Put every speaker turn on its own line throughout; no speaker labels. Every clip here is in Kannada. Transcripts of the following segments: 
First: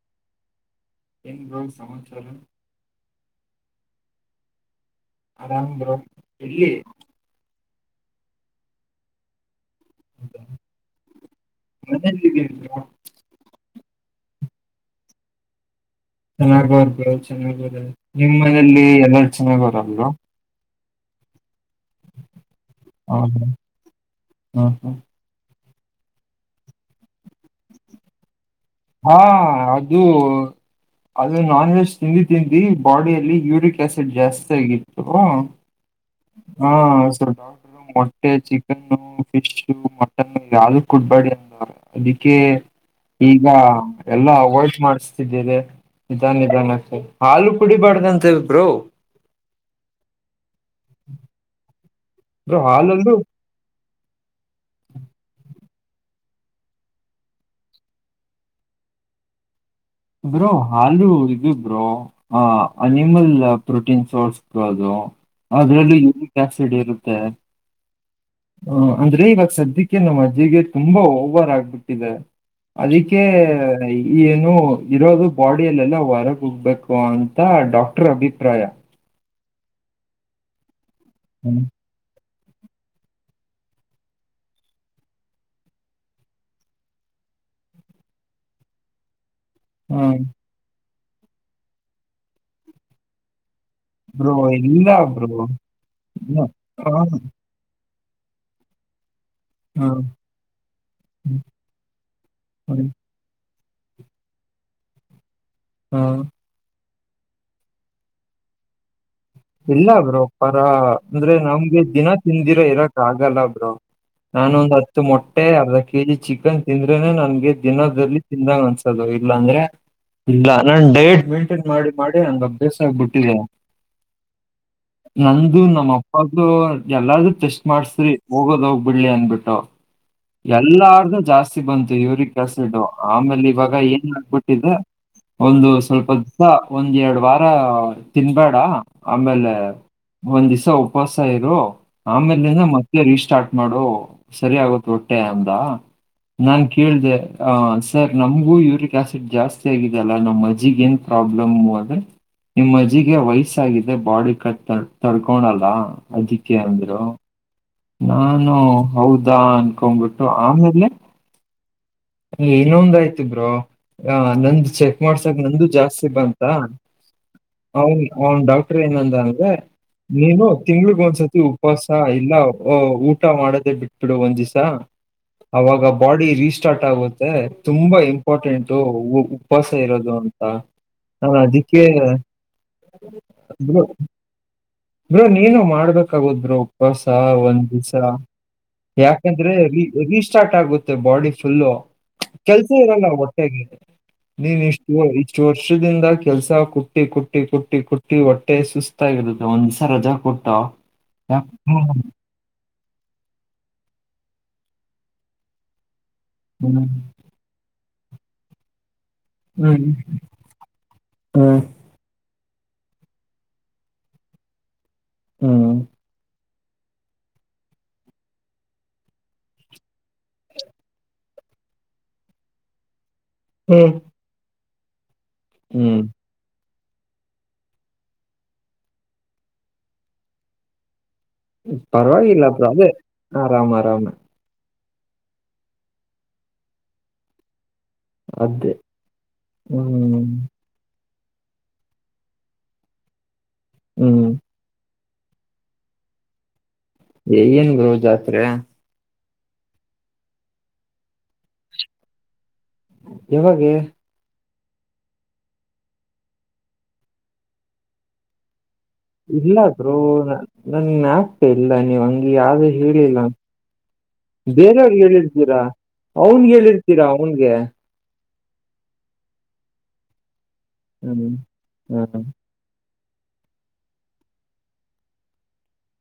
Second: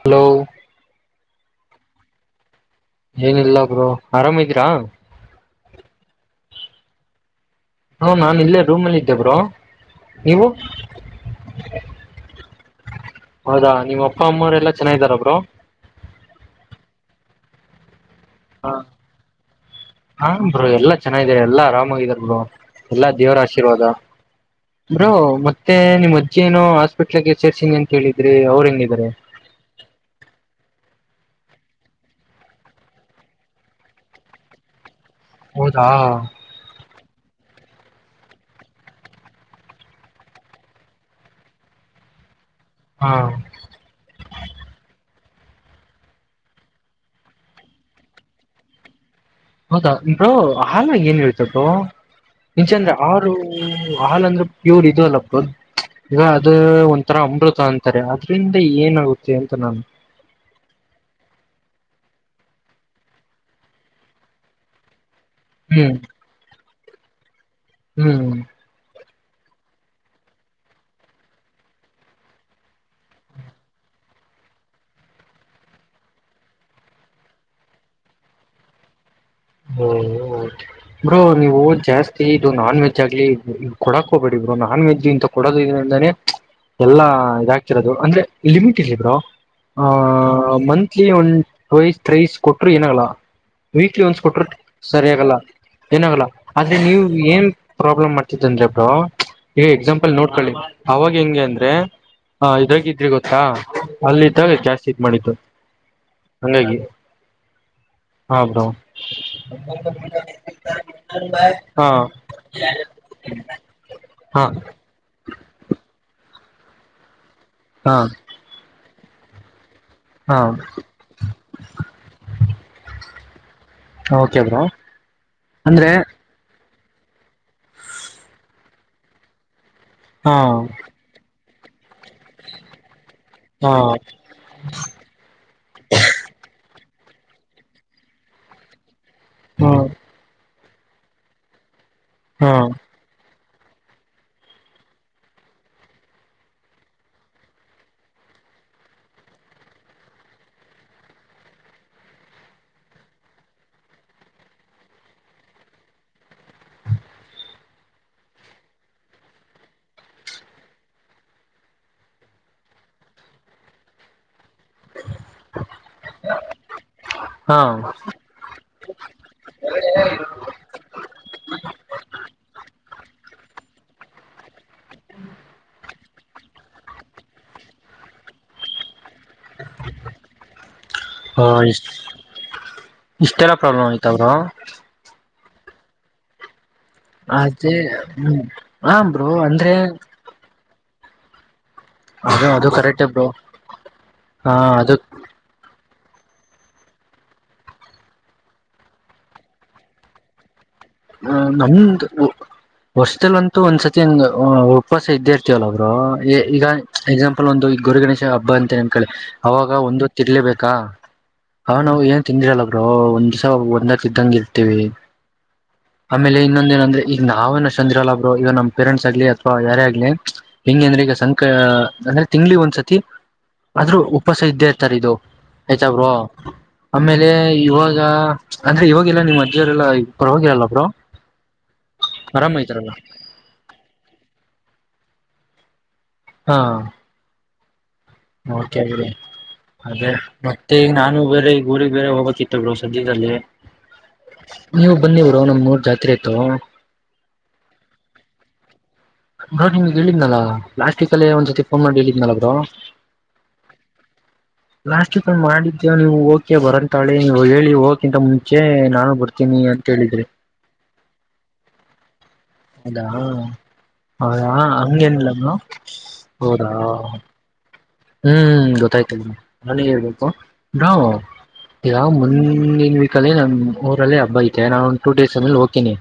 ಹಲೋ
ಇದೊಂದ್ ಸಮಾಚಾರ.
ಏನಿಲ್ಲ ಬ್ರೊ ಆರಾಮಿದೀರಾ?
ಆರಾಮ್ ಬ್ರೊ ಎಲ್ಲಿ?
ಬ್ರೊ ನಾನ್ ಇಲ್ಲೇ ರೂಮಲ್ಲಿ ಇದ್ದೆ ಬ್ರೊ.
ಮನೇಲಿದ್ದೀನಿ ಬ್ರೊ.
ನಿಪ್ಪಮ್ಮಾರೆಲ್ಲಾ ಚೆನ್ನಾಗಿದಾರ ಬ್ರೊ.
[unintelligible] ಚೆನ್ನಾಗಿದಾರೆ. ನಿಮ್ಮನೇಲ್ಲಿ ಎಲ್ಲಾರ್ ಚೆನ್ನಾಗವ್ರಲ್ವ.
ಚೆನ್ನಾಗಿದರೆ ಎಲ್ಲಾ ಆರಾಮ್. ಗಿದಾರ್ ಬ್ರೊ ಎಲ್ಲಾ ದೇವರ
ಹೌದಾ
ಆಶೀರ್ವಾದ
ಹಾ ಹಾ
ಬ್ರೋ ತ್ತೆ ನಿಮ್ಮಜ್ಜಿಯೇನೊ ಆಸ್ಪಿಟ್ ಕೆಗೆ ಸೇರ್ಸಿನಿ ಅಂತೇಳಿದ್ರಿ ಅವ್ರೆಂಗ್
ಹಾ ಅದು ಅದು ನಾನ್ ವೆಜ್ ತಿಂದಿ ತಿಂದಿ ಬಾಡಿಯಲ್ಲಿ ಯೂರಿಕ್ ಆಸಿಡ್ ಜಾಸ್ತಿ ಆಗಿದ್
ಹೌದಾ?
ಹ್ಮ ಹೌಸರ್. ಡಾಕ್ಟ್ರು ಮೊಟ್ಟೆ ಚಿಕನ್ನು ಫಿಶ್ ಮಟನ್ನು ಯಾವ್ದು ಕೊಡ್ಬೇಡಿ ಅಂದಾ ಅದಿಕ್ಕೆ
ಹಾ
ಈಗ ಎಲ್ಲಾ ಅವಾಯ್ಡ್ ಮಾಡ್ಸ್ ತಿದಿರೆ ನಿಧಾನ್ ನಿಧಾನ ಹಾಲು ಕುಡಿಬಾಡ್ದಂತೆ ಬ್ರೊ.
ಹೌದಾ ಬ್ರೋ ಹಾಲ್ನಾಗ್ ಏನಿರುತ್ತೆ ಬ್ರೊ.
ಬ್ರೋ
ನಿಜ ಅಂದ್ರೆ
ಹಾಲಲ್ಲೂ
ಹಾಲು ಹಾಲ್ ಅಂದ್ರೆ ಪ್ಯೂರ್ ಇದು ಅಲ್ಲ ಬ್ರೊ ಈಗ ಅದು ಒಂಥರ ಅಮೃತ ಅಂತಾರೆ ಅದ್ರಿಂದ ಏನಾಗುತ್ತೆ ಅಂತ ನಾನು
ಬ್ರೋ ಹಾಲು ಇದು ಬ್ರೋ ಆ ಅನಿಮಲ್ ಪ್ರೋಟೀನ್ ಸೋರ್ಸ್ದು ಅದು.
ಹ್ಮ್
ಅದ್ರಲ್ಲೂ ಯೂರೀಕ್ ಆಸ್ ಸಿಡ್ ಇರುತ್ತೆ.
ಹ್ಮ್
ಆ, ಅಂದ್ರೆ ಇವಾಗ್ ಸದ್ಯಕ್ಕೆ ನಮ್ ಅಜ್ಜಿಗೆ ತುಂಬಾ ಓವರ್ ಆಗ್ಬಿಟ್ಟಿದೆ ಅದಿಕ್ಕೆ ಈ ಏನು ಇರೋದು ಬಾಡಿಯಲ್ಲೆಲ್ಲಾ ಹೊರಗೋಗ್ಬೇಕು ಅಂತ ಡಾಕ್ಟರ್ ಅಭಿಪ್ರಾಯ.
ಹ್ಮ್ ಬ್ರೋ ನೀವು ಜಾಸ್ ತೀಟು ನಾನ್ ವೆಜ್ ಆಗ್ಲಿ ಕೊಡಕ್ಕೋಬೇಡಿ ಬ್ರೊ ನಾನ್ ವೆಜ್ ಇಂತ ಕೊಡೋದ್ ಇದ್ರಿಂದಾನೇ ಎಲ್ಲಾ ಇದಾಗ್ತಿರೋದು ಅಂದ್ರೆ ಲಿಮಿಟ್ ಇರ್ಲಿ ಬ್ರೋ. ಹ ಮನ್ ತ್ಲಿ ಒನ್ ಟ್ವೖಸ್ ತ್ರೈಸ್ ಕೊಟ್ಟ್ರೂ ಏನಾಗಲ್ಲ ವೀಕ್ಲಿ
ಬ್ರೋ
ಕೊಟ್ರು
ಇಲ್ಲ
ಸರಿ
ಬ್ರೋ
ಆಗಲ್ಲ ಏನಾಗಲ್ಲ ಆದ್ರೆ ನೀವು ಏನ್ ಪ್ರಾಬ್ಲಮ್ ಮಾಡ್ತಿದ್ಯಂದ್ರೆ ಬ್ರೊ ಏ ಎಕ್ಸಾಂಪಲ್ ನೋಡ್ಕೊಳ್ಳಿ ಅವಾಗ ಹೆಂಗೆ ಅಂದ್ರೆ ಅ ಇದಾಗ ಇದ್ರಿ ಗೊತ್ತಾ ಅಲ್ಲಿದ್ದಾಗ ಜಾಸ್ತಿ ಇದ್ ಮಾಡಿದ್ದು. ಹಂಗಾಗಿ ಹ ಬ್ರೊ
ಇಲ್ಲ ಬ್ರೋ ಪರ ಅಂದ್ರೆ ನಮ್ಗೆ
ಹಾ
ದಿನ ತಿಂದಿರೋ ಇರಕ್ ಆಗಲ್ಲ ಬ್ರೋ
ಹಾ
ನಾನೊಂದ್ ಹತ್ತು ಮೊಟ್ಟೆ ಅರ್ಧ ಕೆಜಿ ಚಿಕ್ ನ್ ತಿಂದ್ರೇನೆ ನನ್ಗೆ
ಹಾ
ದಿನದಲ್ಲಿ ತಿಂದಂಗ ಅನ್ಸ್ ಚಲೊ ಇಲ್ಲಾಂದ್ರೆ
ಹಾ
ಇಲ್ಲ ನಾನ್ ಡಯಟ್ ಮೇಂಟೇನ್ ಮಾಡಿ ಮಾಡಿ ಹಂಗ್ ಅಭ್ಯಾಸ ಆಗ್ಬಿಟ್ಟಿದೇ.
ಓಕೆ ಬ್ರೋ
ನಂದು ನಮ್ಮ
ಅಂದ್ರೆ
ಅಪ್ಪಾಗು ಎಲ್ಲಾರ್ದೂ ಟೆಸ್ಟ್ ಮಾಡಸ್ರಿ ಹೋಗೋದ್ ಹೋಗ್ಬಿಡ್ಲಿ ಅಂದ್ಬಿಟ್ಟು.
ಹಾ
ಎಲ್ಲಾರ್ದು ಜಾಸ್ ಬಂತು ಯೂರಿಕ್ ಆಸಿಡ್ಡು ಆಮೇಲೆ
ಹಾ
ಇವಾಗ ಏನ್ ಆಗ್ಬಿಟ್ಟಿದೆ ಒಂದು ಸ್ವಲ್ಪ ದಿವ್ಸ ಒಂದೆರಡು ವಾರ ತಿನ್ಬೇಡ ಆಮೇಲೆ
ಹ್ಮ
ಒಂದಿಸ್ ತ್ತು ಉಪಾಸಯಿರು.
ಹಾ
ಆಮೇಲಿಂದ ಮತ್ತೆ ರೀಸ್ಟಾರ್ಟ್ ಮಾಡೋ ಸರಿ ಆಗುತ್ತ್ ಹೊಟ್ಟೆ ಅಂದ ನಾನ್ ಕೇಳ್ದೆ ಆ ಸರ್ ನಮಗೂ ಯೂರಿಕ್ ಆಸಿಡ್ ಜಾಸ್ತಿ ಆಗಿದ್ಯಲ್ಲಾ ನಮ್ಮ್ ಅಜ್ಜಿಗೆ ಏನ್ ಪ್ರಾಬ್ಲಮ್ ಅಂದ್ರೆ ನಿಮ್ಮ್ ಅಜ್ಜಿಗೆ ವೖಸ್ ತಾಗಿದೆ ಬಾಡಿ ಕಟ್ ತಡ್ಕೊಣಲ್ಲ ಅದಕ್ಕೆ ಅಂದ್ರು ನಾನು ಹೌದಾ ಅನ್ಕೊಂಡ್ಬಿಟ್ಟು ಆಮೇಲೆ ಇನ್ನೊಂದಯ್ತು ಬ್ರೊ ಆ ನಂದ್ ಚೆಕ್ ಮಾಡ್ಸಕ್ ನಂದು ಜಾಸ್ತಿ ಬಂತ
ಹಾ
ಅವ್ನ್
ಹ
ಅವನ್ ಡಾಕ್ಟರ್ ಏನಂದ ಅಂದ್ರೆ ನೀನು ತಿಂಗಳಗೊಂದ್ಸತಿ ಉಪವಾಸ ಇಲ್ಲ ಊಟ ಮಾಡದೇ ಬಿಟ್ಬಿಡು ಒಂದ್ ದಿಸ ಅವಾಗ ಬಾಡಿ ರೀಸ್ಟಾರ್ಟ್ ಆಗುತ್ತೆ ತುಂಬಾ ಇಂಪಾರ್ಟೆಂಟು ಉಪವಾಸ ಇರೋದು ಅಂತ ನಾನು
ಹ
ಅದಕ್ಕೆ
ಇಷ್ಟ್ ಇಷ್ಟೆಲ್ಲ
ಬ್ರೋ
ಪ್ರಾಬ್ಲಮ್ ಆಯ್ತ ಬ್ರೊ.
ಬ್ರೋ ನೀನು ಮಾಡ್ಬೇಕಾಗುತ್ ಬ್ರೊ. ಹೊಸ
ಅದೇ
[unintelligible] ಸರ
ಹ್ಮ್ ಹ ಬ್ರೋ
ಯಾಕಂದ್ರೆ
ಅಂದ್ರೆ
ಅಲ್ಲಿ ಹೆವಿ ಸ್ಟಾರ್ಟ್ ಆಗ್. ಗೋತ್ತಿಲ್ಲ ಬಾಡಿ ಫುಲ್ಲು.
ಅದು ಅದು
ಕೆಲ್ಸ
ಕರೆಕ್ಟ್
ಇರಲ್ಲ
ಬ್ರೋ
ಒಟ್ಟಾಗಿ
ಹ
ನೀನ್
ಅದು
ಇಷ್ಟು ಇಷ್ಟು ವರ್ಷದ್. ದಿಂದ ಕೆಲ್ಸ ಕುಟ್ಟಿ ಕುಟ್ಟಿ ಕುಟ್ಟಿ ಕುಟ್ಟಿ ಹೊಟ್ಟೆ ಸುಸ್ತ್ ಆಗಿರುತೆ ಒಂದಿಸಾ ರಜಾ ಕೊಟ್ಟ.
ಹ ನಮ್ದ. ವರ್ಷದಲ್ಲಂತೂ ಒಂದ್ಸತಿ ಅಂಗ್ ಉ ಉಪವಾಸ ಇದ್ದೇ ಇರ್ತಿವಲ್ಲ ಬ್ರೊ. ಏ ಈಗ
ಹ್ಮ್
ಎಕ್ಸಾಂಪಲ್ ಒಂದು ಈ ಗೌರಿ ಗಣೇಶ್. ಆ ಹಬ್ಬ ಅಂತೇನ. ಕಳೆ ಅವಾಗ
ಹ್ಮ್
ಒಂದು ಹೊತ್ತಿರ್ಲೇಬೇಕಾ ಅವ ನಾವು ಏನ್. ತಿಂದಿರಲ್ಲ ಬ್ರೊ ಒಂದಿಸಾ ಒಂದಕ್ ಇದ್ದಂಗ ಇರ್ತಿವಿ.
ಹ್ಮ್
ಆಮೇಲೆ ಇನ್ನ. ದಿನೊಂದ್ರೆ ಈಗ ನಾವೇನ ಅಷ್ಟೊಂದ್ ಇರಲ್ಲ ಬ್ರೊ ಈಗ ನಮ್ ಪೇರೆಂಟ್ಸ್ ಆಗ್ಲಿ ಅಥ್ವಾ ಯಾರೇ ಆಗ್ಲಿ ಹೆಂಗೆ ಅಂದ್ರೆ ಈಗ ಸಂಕ ಅಂದ್ರೆ ತಿಂಗ್ಳಿಗೆ ಒಂದ್ಸತಿ. ಆದ್ರೂ
ಹ್ಮ್
ಉಪವಾಸ ಇದ್ದೇರ್. ತರಿದು. [unintelligible]
ಹ್ಮ್
ಬ್ರೊ ಆಮೇಲೆ ಇವಾಗ ಚ ಅಂದ್ರೆ ಇವಾಗಿಲ್ಲ ನಿಮ್ಮ್ ಅಜ್ಜಿಯವರೆಲ್ಲ ಪರವಾಗಿರಲ್ಲ. ಬ್ರೊ
ಪರವಾಗಿಲ್ಲ ಬ್ರೊ ಅದೆ ಆರಾಮ ಆರಾಮ.
ಹಾ
ಅದೇ
ಓಕೆ ಅದೇ
ಹ್ಮ್
ಮತ್ತೆ ಈಗ ನಾನು. ಬೇರೆ ಈಗ್ ಊರಿಗ್ ಬೇರೆ ಹೋಬೇಕ್ಕಿತ್ತು ಬ್ರೊ ಸದ್ಯದಲ್ಲಿ.
ಹ್ಮ್
ನೀವು ಬನ್ನಿ ಬ್ರೊ ನಮ್ಮೂರ್ ಜಾತ್ರೆ ಇತ್ತು.
ಏನ್ ಬ್ರೊ ಜಾತ್ರೆ.
ಬ್ರೋ ನಿಮಗ್ ಹೇಳಿದ್ನಲ್ಲಾ ಲಾಸ್ಟ್ ವೀಕಲ್ಲೆ ಒಂದ್ ಸತಿ ಫೋನ್ ಮಾಡಿ ಹೇಳಿದ್ನಲ್ಲ ಬ್ರೋ.
ಯವಾಗೆ.
ಲಾಸ್ಟ ವೀಕಂಗ್ ಮಾಡಿದ್ದೆವು ನೀವು ಓಕೆ ಬರಂತಾಳೆ ನೀವು ಹೇಳಿ ಹೋಗಕಿಂತ ಮುಂಚೆ. ನಾನು ಬರ್ತೀನಿ
ಇಲ್ಲಾ
ಅಂತ
ಬ್ರೊ
ಹೇಳಿದ್ರಿ
ನ ನನ್ ನ್ಯಾಪ್ ಇಲ್ಲ ನೀವ್ ಅಂಗಿ ಯಾವ್ದು
ಹೌದಾ
ಹೇಳಿಲ್ಲ.
ಹೌದಾ
ಬೇರೆಯವ್ರಿಗೆ
ಹಂಗೇನಿಲ್ಲಮ್ಮ
ಹೇಳಿರ್ತೀರಾ ಅವ್ನ್ಗ್
ಹೌದಾ
ಹೇಳಿರ್ತೀರಾ ಅವನ್ಗೆ.
ಹ್ಮ್ ಗೊತ್ತಾಯ್ತ ಬ್ರೋ ನನಗೇಳ್ಬೇಕು. ನಾವ್
ಹ್ಮ್
ಯಾವ
ಹ್ಮ್
ಮುಂದಿನ್. ಸರಿ ನಮ್ಮೂರಲ್ಲಿ ಹಬ್ಬ ಐತೆ ನಾನು ಒಂದು ಟೂ ಡೇಸ್ ಅದ್ಮೇಲೆ ಹೋಗ್ತೀನಿ.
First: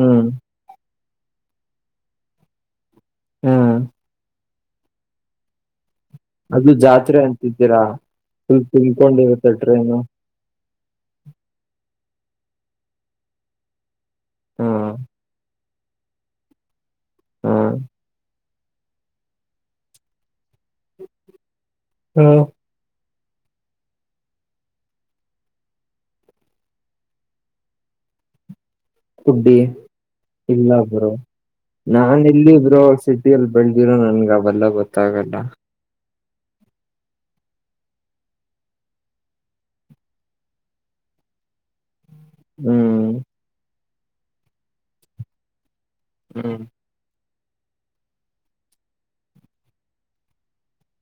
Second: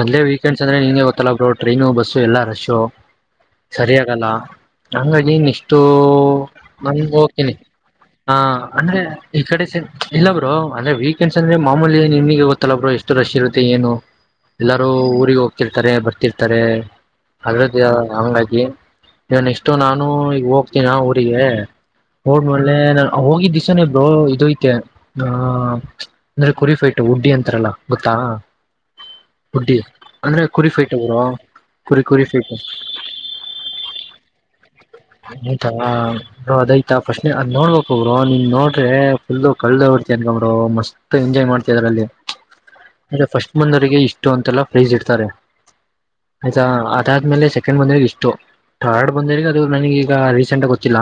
ಮೊದಲೇ ವೀಕೆಂಡ್ಸ್ಂದ್ರೆ ನೀನೆ ತ್ತಲ ಬ್ರೊ ಟ್ರೈನು ಬಸ್ಸು ಎಲ್ಲ ರಶ್ಶು.
ಹ್ಮ್
ಸರಿಯಾಗಲ್ಲ. ಹಂಗ ನೀನಿಷ್ಟು ಒ
ಅದು
ನಂಗ್
ಜಾತ್ರೆ
ಓಕೆನೆ
ಅಂತಿದ್ದೀರಾ
ಹ
ಫುಲ್
ಅಂದ್ರೆ ಈ
ತುಂಬಿಕೊಂಡಿರುತ್ತೆ
ಕಡೆ ಸೖ
ಟ್ರೈನು
ಇಲ್ಲಾ ಬ್ರೊ. ಅಂದ್ರೆ ವೀಕೆಂಡ್ಸ್ ಅಂದ್ರೆ ಮಾಮೂಲಿ ನಿಮಿಗೆ ಗೊತ್ತಲ್ಲ ಬ್ರೊ ಎಷ್ಟು ರಶ್ ಇರುತ್ತೆ ಏನು. ಎಲ್ಲಾರೂ
ಹ್ಮ್
ಊರಿಗೆ ಹೋಗ್ ತಿರ್ತಾರೆ ಬರ್ತಿರ್ತಾರೆ.
ಹ್ಮ್
ಅದರದ್ಯ ಹಂಗಾಯ್ತ್. ಗೆ ನಾನ್ ನೆಕ್ಸ್ಟು ನಾನು ಈಗ ಹೋಗ್ತೀನಾ ಟ್ಟಿಗೆ
ಹ್ಮ್
ಹೋದ್ಮೇಲೆ ನಾನ್ ಹೋಗಿದ್ದ ದಿಸನೇ ಬ್ರೊ ಇದು ಐತೆ ಆ ಅಂದ್ರೆ ಕುರಿಫೈಟ್ ಉಡ್ಡಿ ಅಂತಾರಲ್ಲ ಗೊತ್ತಾ
ಹುಡ್ಡಿ
ಉಡ್ಡಿ ಅಂದ್ರೆ ಕುರಿ
ಇಲ್ಲ
ಫೈಟ್
ಬ್ರೊ
ಬ್ರೋ ಕುರಿ
ನಾನ್
ಕುರಿ ಫೈಟ್
ಎಲ್ಲಿಬ್ರೊ ಸಿಟಿಯಲ್ಲಿ ಬೆಳ್ದಿರೋ ನನ್ಗ್ ಅವೆಲ್ಲ ಗೊತ್ತ್
[unintelligible] ಅದೈತಾ ಫಸ್ಟು ಅದ್ ನೋಡ್ಬೇಕು ಬ್ರೊ ನಿನ್ ನೋಡ್ರೆ ಫುಲ್ ಕಳ್ದೆ ಹೋಗ್ಬಿಡ್ತಿಯ ಗುರು ಮಸ್ತ್ ಎಂಜಾಯ್ ಮಾಡ್ತಿದಾರ್ ಅದ್ರಲ್ಲಿ.
ಹ್ಮ್
ಅದೆ ಫಸ್ಟ್ ಬಂದೋರಿಗೆ ಇಷ್ಟ್ ಷ್ಟು ಅಂತೆಲ್ಲ ಫ್ರೈಜ್ ಇಡ್ತಾರೆ.
ಹ್ಮ್
ಆಯ್ತಾ ಅದಾದ್ಮೇಲೆ ಸೆಕೆಂಡ್ ಬಂದ್ರೆ ಇಷ್ಟು ಥರ್ಡ್ ಬಂದೋರಿಗೆ ದು ನನಗೀಗ ರೀಸೆಂಟಾಗ್ ಗೊತ್ತಿಲ್ಲ.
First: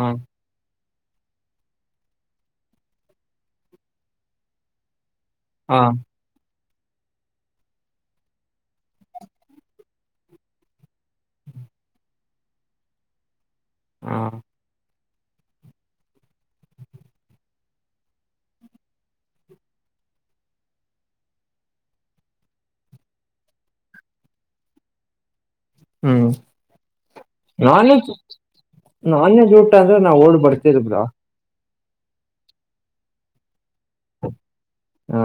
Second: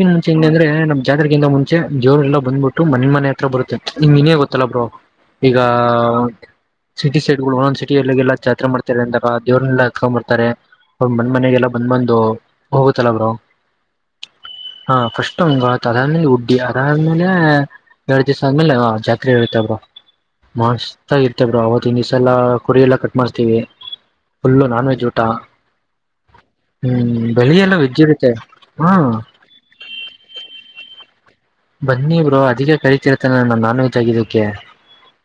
ಹಾ
ಮುಂಚೆಂಗ್ ಅಂದ್ರೆ ನಮ್ ಜಾತ್ರಿಗೆ ಇಂದ ಮುಂಚೆ ಜೋರೆಲ್ಲ ಬಂದ್ಬಿಟ್ಟು ಮನೆ ಮನೆ ಹತ್ರ ಬರುತ್ತೆ ನಿಮ್ಗೆನೇ ಗೊತ್ತಲ್ಲ ಬ್ರೋ. ಈಗ
ಹಾ
ಸಿಟಿ ಸೈಡ್ಗಳು ಒನೊನ್ ಸಿಟಿಯಲ್ಲಗೆಲ್ಲಾ ಜಾತ್ರೆ ಮಾಡ್ತಾರೆ ಅಂತಾರ ಆ ದೇವ್ರನ್ನೆಲ್ಲ ಹತ್ಕೊಂಬರ್ತಾರೆ ಅ ಬಂದ್ ಮನ್ಮನೆಗೆಲ್ಲ ಬಂದ್ ಬಂದು ಹೋಗುತ್ತಲ್ಲ ಬ್ರೋ.
ಹಾ
ಹಾ ಫಸ್ಟ್ ಹಂಗ ತಲಾದ್ಮೇಲೆ ಹುಡ್ಡಿ ಅದಾದ್ಮೇಲೆ ಎರಡ್ ದಿಸ ಆದ್ಮೇಲೆ ಆ ಜಾತ್ರೆ ಇರುತೇ ಬ್ರೊ ಮಸ್ತಾಗಿ ಇರ್ತೇಬ್ರೊ ಅವತ್ತಿನ ದಿವಸ ಎಲ್ಲಾ ಕುರಿ ಎಲ್ಲಾ ಕಟ್ ಮಾಡಸ್ತೀವಿ ಫುಲ್ಲು ನಾನ್ ವೆಜ್ ಊಟ. ಹ್ಮ್ ಬೆಳಿಯೆಲ್ಲ
ನಾನ್ ವೆಜ್
ಇರುತ್ತೆ ಹಾ
ನಾನ್ ವೆಜ್ ಊಟ ಅಂದ್ರೆ ನಾವು ಓಡ್ ಬರ್ತಿದ್ದೆ ಬ್ರೊ. ಹಾ
ಬನ್ನಿ ಬ್ರೊ ಅದಕ್ಕೆ ಕರಿತ ಇರೋದು ತಾನೆ ನಾನು ದಗಿದುಕ್ಕೆ
ಹಾ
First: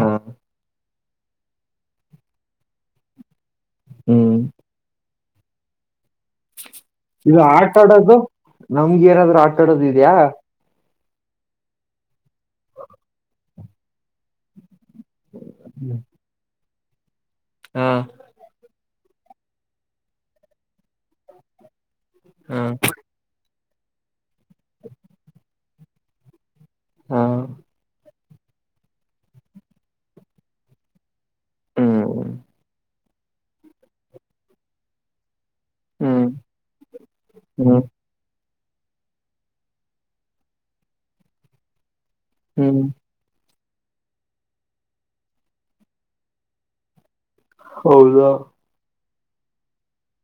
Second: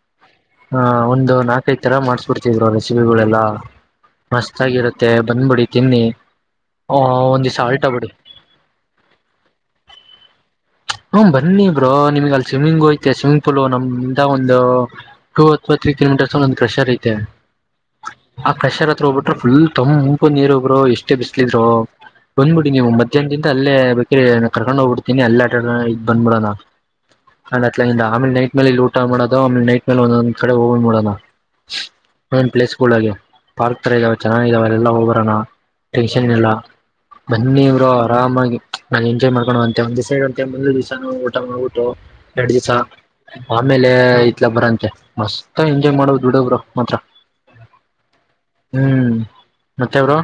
ಹಾ ಒಂದು ನಾಕೈದು ತರ ಮಾಡಿಸ್ಬಿಡ್ತ್ವಿ ಬ್ರೊ ರೆಸಿಪಿಗಳೆಲ್ಲ
ಹ್ಮ್
ಮಸ್ತ್ ಆಗಿರುತ್ತೆ ಮತ್ತೆ ಬಂದ್ಬಿಡಿ ತಿನ್ನಿ ಆ
ಇದು
ಒಂದ್ ದಿವ್ಸ ಆಲ್ಟ ಬಿಡಿ
ಆಟಾಡೋದು ನಮ್ಗೆ ಏನಾದ್ರು ಆಟಾಡೋದು ಇದ್ಯಾ
ಹ್ಮ ಬನ್ನಿ ಬ್ರೋ ನಿಮಗ ಅಲ್ಲಿ ಸ್ವಿಮ್ಮಿಂಗು ಐತೆ ಸ್ವಿಮ್ಮಿಂಗ್ ಪೂಲ್ ನಮ್ ಇಂತ ಒಂದು ಟು ಅಥವಾ ತ್ರೀ ಕಿಲೋಮೀಟರ್ಸ್ ಪ್ರೆಷರ್ ಐತೆ
ಹಾ
ಆ ಕಷರ್ ತೃಬಿಟ್ರ್ ಫುಲ್ ತಂಪು ನೀರು ಬ್ರೋ ಎಷ್ಟೇ ಬಿಸ್ಲ ಇದ್ರೂ
ಹಾ
ಬಂದ್ಬಿಡಿ ನೀವು ಮದ್ಯಂದಿ ಅಲ್ಲೇ ಏ ನಾ ಕರ್ಕೊಂಡ ಹೋಗಬಿಡ್ತಿನಿ ಎಲ್ಲಾ ಬಂದ್ಬಡೋಣ
ಹಾ
ಹತ್ಲಿಂದ ಆಮೇಲೆ ನೈ ಮೇಲೆ ಇಲ್ ಊಟ ಮಾಡೋದು ಆಮೇಲೆ ನೈಟ್ ಮೇಲೆ ಒಂದೊಂದ್ ಕಡೆ ಹೋಗ್ ಬಂದ್ಬಿಡಣ
ಹ್ಮ್
ಮೇನ್ ಪ್ಲೇಸ್ ಗಳಿಗೆ ಪಾರ್ಕ್ ತರ ಇದಾವ ಚೆನ್ನಾಗಿದಾವ ಎಲ್ಲಾ ಹೋಗಬರಣ ಟೆಂಕ್ಷನ್
ಹ್ಮ್
ಇರಲ್ಲ ಬನ್ನಿ
ಹ್ಮ್
ಬ್ರೋ ಆರಾಮಾಗಿ ನ ಎಂಜಾಯ್ ಮಾಡಕೊನುವಂತೆ ಬಂದ ದಿವಿಸ ನ ಊಟಾ ಮಾಡಊಟ್ಟ ಎರಡು ದಿವಸ
ಹ್ಮ್
ಆಮೇಲೆ ಇತ್ಲ ಬರಂತೆ ಮಸ್ತ್ ಎಂಜಾಯ್ ಮಾಡೋ ದುಡ್ಡೊಬ್ರು ಮಾತ್ರ
ಹೌದಾ
ಹ್ಮ್ ಮತ್ತೆ ಬ್ರೋ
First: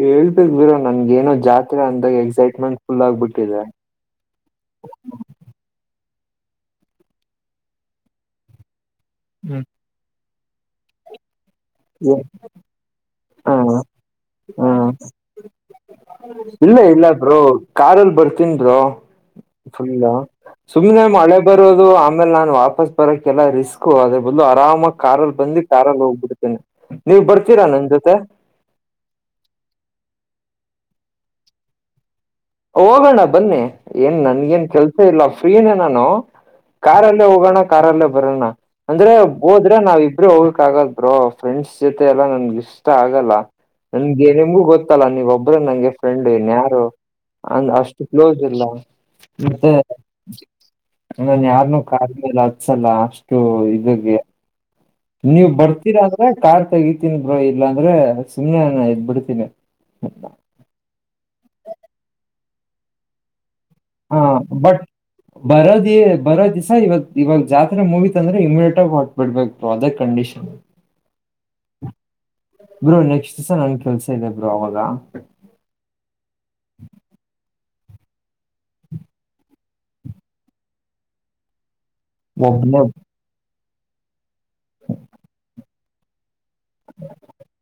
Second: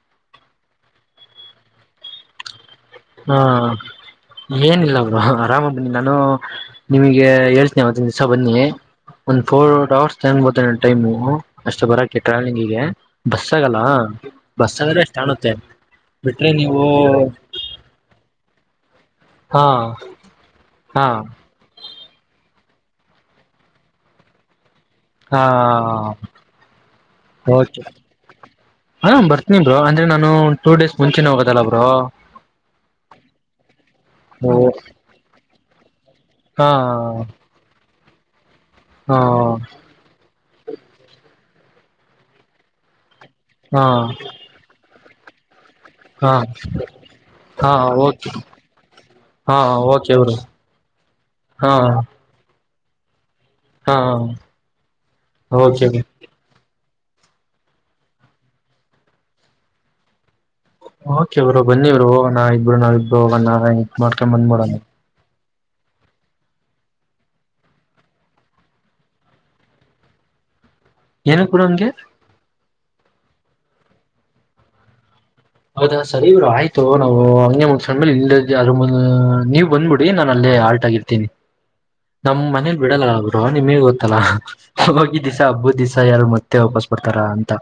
ಹೇಳ್ಬೇಕೇಕ್ ಬ್ರೋ ನನ್ ಏನೋ ಜಾತ್ರೆ ಅಂದಾಗ ಎಕ್ಸೈಟ್ಮೆಂಟ್ ಫುಲ್
ಹಾ
ಆಗ್ಬಿಟ್ಟಿದೆ
ಏನಿಲ್ಲ ಅವರು ಆರಾಮದ ನಾನು ನಿಮಗೆ ಹೇಳ್ತೇನೆ ಒತ್ತಿನ ದಿವ್ಸ ಬನ್ನಿ ಒಂದು ಫೋರ್ ಅವರ್ಸ್ ತಂಗಂಬತ ಟೈಮು ಅಷ್ಟು ಬರೋಕೆ
ಹ
ಟ್ರಾವೆಲಿಂಗಿಗೆ ಬಸ್ ಆಗಲ್ಲ
ಹ
ಬಸ್ಗ್ರೆಷ್ಟ ಕಾಣುತ್ತೆ ಬಿಟ್ರೆ
ಇಲ್ಲ
ನೀವು
ಇಲ್ಲ ಬ್ರೋ ಕಾರಲ್ಲಿ ಬರ್ತೀನ್ ಬ್ರೋ
ಹಾ
ಫುಲ್ಲಾ ಸುಮ್ಮ್ನೆ
ಹಾ
ಮಳೆ ಬರೋದು ಆಮೇಲೆ ನಾನ್ ಬಸ್ ಬರಕ್ಕೆೆಲ್ಲ ರಿಸ್ಕ್ು ಅದ್ರ ಬದಲು ಆರಾಮ ಕಾರಲ್ಲಿ
ಹಾ
ಬಂದು ಕಾರಾಲ್ಲಿ ಹೋಗ್ಬಿಡ್ತೇನೆ ನೀವ್ ಬರ್ತೀರಾ
ಓಕೆ
ನನ್ ಜೊತೆ
ಹ ಬರ್ತಿನೀ ಬ್ರೋ ಅಂದ್ರೆ ನಾ ನೂ ಟೂ ಡೇಸ್ ಮುಂಚೆನೆ ಹೋಗೋದಲ್ಲ ಬ್ರೋ
ಹೋಗೋಣ ಬನ್ನಿ ಏನ್ ನನ್ಗೇನ್ ಕೆಲ್ಸ ಇಲ್ಲ ಫ್ರೀನೇ ನಾನು
ಹಾ
ಕಾರಲ್ಲೇ ಹೋಗೋಣ ಕಾರಲ್ಲೇ ಬರಣ ಅಂದ್ರೆ
ಹಾ
ಹೋದ್ರೆ ನಾವ ಇಬ್ರು ಹೋಗಕ್ ಆಗೋದು ಬ್ರೋ ಫ್ರೆಂಡ್ಸ್ ಜೊತೆ ಎಲ್ಲಾ ನನ್ಗ ಇಷ್ಟ ಆಗಲ್ಲ.
ಹಾ
ನನ್ಗೆ ನಮಗೂ ಗೊತ್. ತ್ತಲ್ಲ ನೀವೋಬ್ರೆ ನಂಗೆ. ಫ್ರೆಂಡ್
ಹಾ
ಇನ್ ಯಾರು.
ಹಾ
ಅಂಗ್ ಅಷ್ಟು
ಓಕೆ
ಕ್ಲೋಸ್ ಇಲ್ಲ
ಹಾ
ಮತ್ತೆ
ಓಕೆ ಬ್ರೋ
ನಾನ್
ಹಾ
ಯಾರನು ಕರ್ದಿಲ್ಲ. ತ್ಸಲ್ಲ. ಕ್ಯೂ
ಹಾ
ಇದಕ್ಕೆ ನೀವ್
ಓಕೆ
ಬರ್ತೀರ ಅಂದ್ರೆ ಕಾರ್. ಕರಿತೀನ್ ಬ್ರೋ ಇಲ್ಲಾಂದ್ರೆ ಸುಮ್ನೆ ನಾ ಇದ್ ಬಿಡ್ತೀನಿ.
ಓಕೆ ಬ್ರೊ ಬನ್ನಿ ಬ್ರೊ ಹೋಗೋಣ ಇಬ್ರು ನಾವ್ ಇಬ್ಬರು ಹೋಗಣ. [unintelligible] ಮಾರ್ಕ
ಹ
ಬಂದ
ಬಟ್
ಬಂದ್ಬಿಡನ.
ಬರೋದಿ ಬರೋದಿಸ ಇವಾಗ್ ಇವಾಗ್ ಜಾತ್ರೆ ಮುಗೀತಂಧ್ರೆ ಇಮಿಡಿಯಟ್ ಆಗ ಹೊಟ್ ಬಿಡ್ಬೇಕು ಅದೇ ಕಂಡೀಷನ್.
ಎನಿಕ್ ಬ್ರೋ ಅಂಗೆ
ಬ್ರೋ ನೆಕ್ಸ್ಟ್ ನನ್ ಕೆಲ್ಸ ಇದೆ ಬ್ರೊ ಅವಾಗ.
ಹೌದಾ ಸರಿ ಬ್ರೊ ಆಯ್ತು ನಾವು ಹಂಗೇ ಮುಂದ್ಸಣ ಮೇಲೆ ಇಲ್ಲ ಅದ ನೀವ್ ಬಂದ್ಬಿಡಿ ನಾನ ಅಲ್ಲೇ ಆಲ್ಟ್ ಆಗಿರ್ತೀನಿ. ನಮ್ ಮನೇಲಿ
ಒಬ್ನೇ
ಬಿಡಲ್ಲ ಬ್ರೊ. ನಿಮ್ಮೆ ಗೊತ್ತಲ್ಲಾ. ಹೋಗೋಗಿ ದಿಸ ಹಬ್ಬೂ ದಿಸ. ತಯಾರ್ ಮತ್. ತ್ತೆ ವಾಪಸ್ ಬಡ್ತಾರ ಅಂತ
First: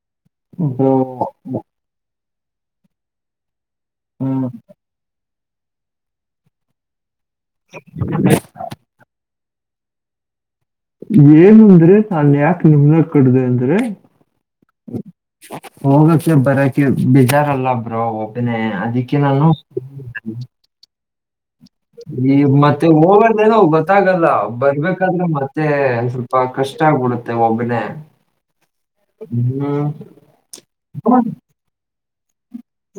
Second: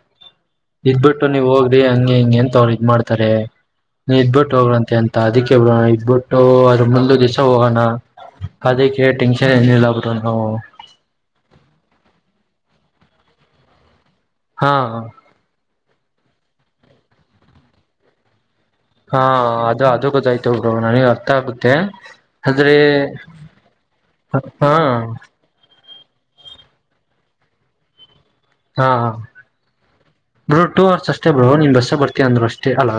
ಬ್ರೋ
ಇದ್ ಬಿಿಟ್ಟು ನೀವ್ ಹೋಗ್ರಿ ಹಂಗೆ ಹಿಂಗೆ ಅಂತ್. ತೊಳಿ. ಮಾಡ್ತಾರೆ. ನೀ ಇದ್
ಹ್ಮ್
ಬಿಟ್ ಹೋಗ್ರಂತೆ ಅಂತ ಅದಿಕ್ಕೆ. [unintelligible] ಇದ್ಬಿಟ್ಟು ಅದ್ರ ಮುಂದೆ ಡಿಶ್. ತೊಗೋಣ ಕದಕ್ಕೆ ಟೆನ್ಷನ್ ಏನಿಲ್ಲ. ಆದ್ರೂನು.
ಏನು ಅಂದ್ರೆ ಅಲ್ಲಿ ಯಾಕ ನಿಮನ ಕಡ್ದೆ ಅಂದ್ರೆ.
ಹಾ
[inaudible] [unintelligible] [unintelligible] ಬರಕೆ ಬೇಜಾರಲ್ಲ ಬ್ರೋ ಒಬ್ಬನೇ. ಅದಕ್ಕೆ
ಹಾ
ನಾನು
ಅದು ಅದು ಗೊತ್ತಾಯ್ತು ಬ್ರೊ ನನಿಗ ಕಬ್.
ಈ ಮತ್ತೆ ಹೋಗೋದೇನು ಗೊತ್ತಾಗಲ್ಲ
ಹಾ
ಬರ್ಬೇಕಾದ್ರೆ ಮತ್ತೆ. ಸ್ವಲ್ಪ ಕಷ್ಟ ಆಗ್ಬಿಡುತ್ತೆ ಒಬ್ಬನೇ.
ಹಾ ಹಾ
ಹ್ಮ್
ಬ್ರೊ ಟೂ ಅವರ್ಸ್ ಅಷ್ಟೇ ಬ್ರೊ ನಿಮ್ ಬಸ್ ಬರ್ತೀ ಅಂದ್ರು ಅಷ್ಟೇ ಅಲ್ಲ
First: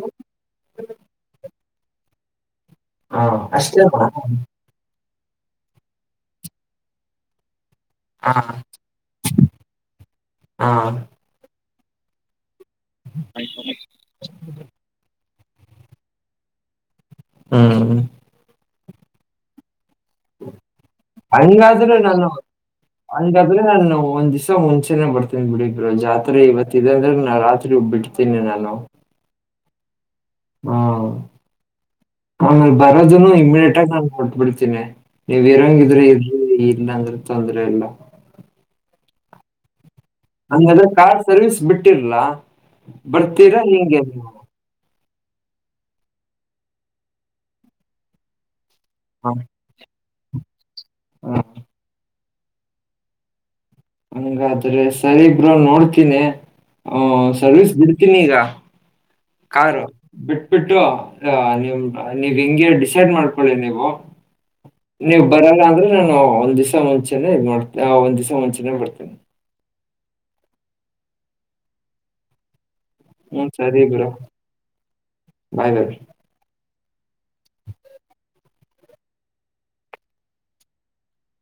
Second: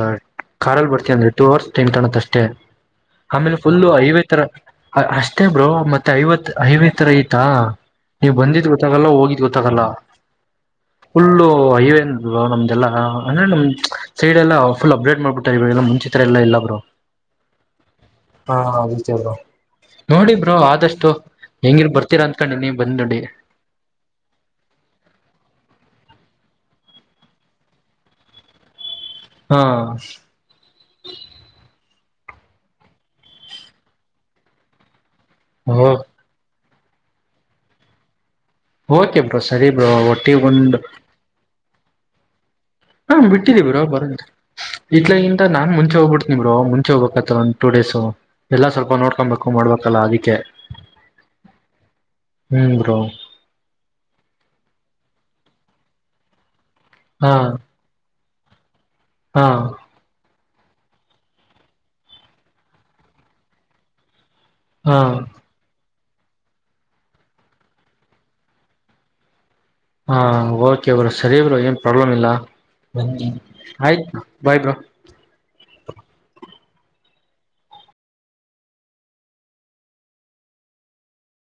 ಕಾರಲ್ಲಿ ಬರ್ತೀಯ ಅಂದ್ರೆ ಟೂ ಅವರ್ಸ್. ತಿನ್ಕಾಣತ್ತಷ್ಟೇ
ಹ,
ಆಮೇಲೆ
ಅಷ್ಟೇ
ಫುಲ್ಲು
ಬ್ರೋ.
ಐವೇ ತರ. ಅಷ್ಟೇ ಬ್ರೋ ಮತ್ತೆ ಐವತ್ ಐವೇ ತರ ಐತಾ.
ಹ,
ನೀವ್ ಬಂದಿದ್ ಗೊತ್ತಾಗಲ್ಲ ಹೋಗಿದ್ ಗೊತ್ತಾಗಲ್ಲ.
ಹಾ
ಓ ಐವೇನ್ ಬ್ರೋ ನಮ್ದ. ಎಲ್ಲಾ ಅಂದ್ರೆ ನಮ್ ಸೈಡ್ ಎಲ್ಲಾ ಫುಲ್ ಅಪ್ಡೇಟ್ ಮಾಡ್ಬಿಟ್ಟ. ಇವಗಲ್ಲ ಮುಂಚಿತರ ಎಲ್ಲ ಇಲ್ಲ ಬ್ರೋ. ಹಾ ಹೌದು. ಚಲೋ. ಹೆಂಗಿರ್
ಹಂಗಾದ್ರೂ
ಬರ್ತೀರಾ
ನಾನು
ಅನ್ಕೊಂಡಿನಿ ಬಂದ್ ನೋಡಿ
ಹಂಗಾದ್ರೆ ನಾನು ಒಂದ್ ದಿವ್ಸ ಮುಂಚೆನೆ ಬರ್ತ. [unintelligible] ಜಾತ್ರೆ ಇವತ್ತಿದೆ ಅಂದ್ರೆ ನಾ ರಾತ್ರಿ ಬಿಡ್ತೀನಿ ನಾನು.
ಹಾ
ಆಮೇಲೆ ಬರೋದನ್ನು ಇಮಿಡಿಯಟ್ಟಾಗಿ ನಾನ್ ಕೊಟ್ ಬಿಡ್ತಿನಿ. ನೀವ್
ಓ
ಇರಂಗ ಇದ್ರೆ ಇ [unintelligible] ಇಲ್ಲಂದ್ರೆ ತೊಂದ್ರೆ ಇಲ್ಲ.
ಓಕೆ ಬ್ರೋ ಸರಿ ಬ್ರೋ. ಒಟ್ಟಿಗೆ ಒಂದು
ಹಂಗದ್ರೆ ಕಾರ್ ಸರ್ವಿಸ್ ಬಿಟ್ಟಿರ್ಲಾ
ಹಾ
ಬರ್ತೀರಾ
ಬಿಟ್ಟಿದೀವಿ ಬ್ರೋ
ಹೆಂಗೆ ನೀವು?
ಬರಂತೆ ನಾನ್ ಮುಂಚೆ ಹೋಗ್ಬಿಡ್ತನಿ ಬ್ರೋ ಮುಂಚೆ ಹೋಗ್ಬೇಕಕ್ತ್ತ ಒಂದು ಟೂ ಡೇಸ್ ಎಲ್ಲ ಸ್ವಲ್ಪ ನೋಡ್ಕೋಬೇಕು ಮಾಡ್ಬೇಕಲ್ಲ ಅದಕ್ಕೆ ಕೇ
ಹಾ
ಹ್ಮ್ ಬ್ರೋ
ಹಂಗಾದ್ರೆ ಸರಿ ಬ್ರೋ ನೋಡ್ತೀನೀ ಹ
ಹಾ
ಸರ್ವಿಸ್ ಬಿಡ್ತೀನಿ ಈಗ ಹ
ಹಾ
ಕಾರ ಬಿ ಬಿಟ್ಟು ನಿಮ್ ನೀವ್ ಹಿಂಗೆ ಡಿಸೈಡ್ ಮಾಡ್ಕೊಳ್ಳಿ ನೀವು
ಹಾ
ನೀವು ಬರಲ್ಲ ಅಂದ್ರೆ ಒಂದ್ ದಿವ್ಸ ಮುಂಚೆನೆೇ ಮಾಡ್ತೇ ಆ ಒಂದ್ ದಿದ್ಸ ಮುಂಚೆನೇ ಬಡ್ತೇನೆ
ಹಾ ಓಕೆ ಬ್ರೋ ಸರಿ ಬ್ರೋ ಏನ್ ಪ್ರಾಬ್ಲಮ್ ಇಲ್ಲ ಹ
ಹ್ಮ್ ಸರಿ ಬ್ರೋ.
ಆಯ್ತ ಬಾಯ್ ಬ್ರೋ
ಬಾಯ್ ಬಾಯ್.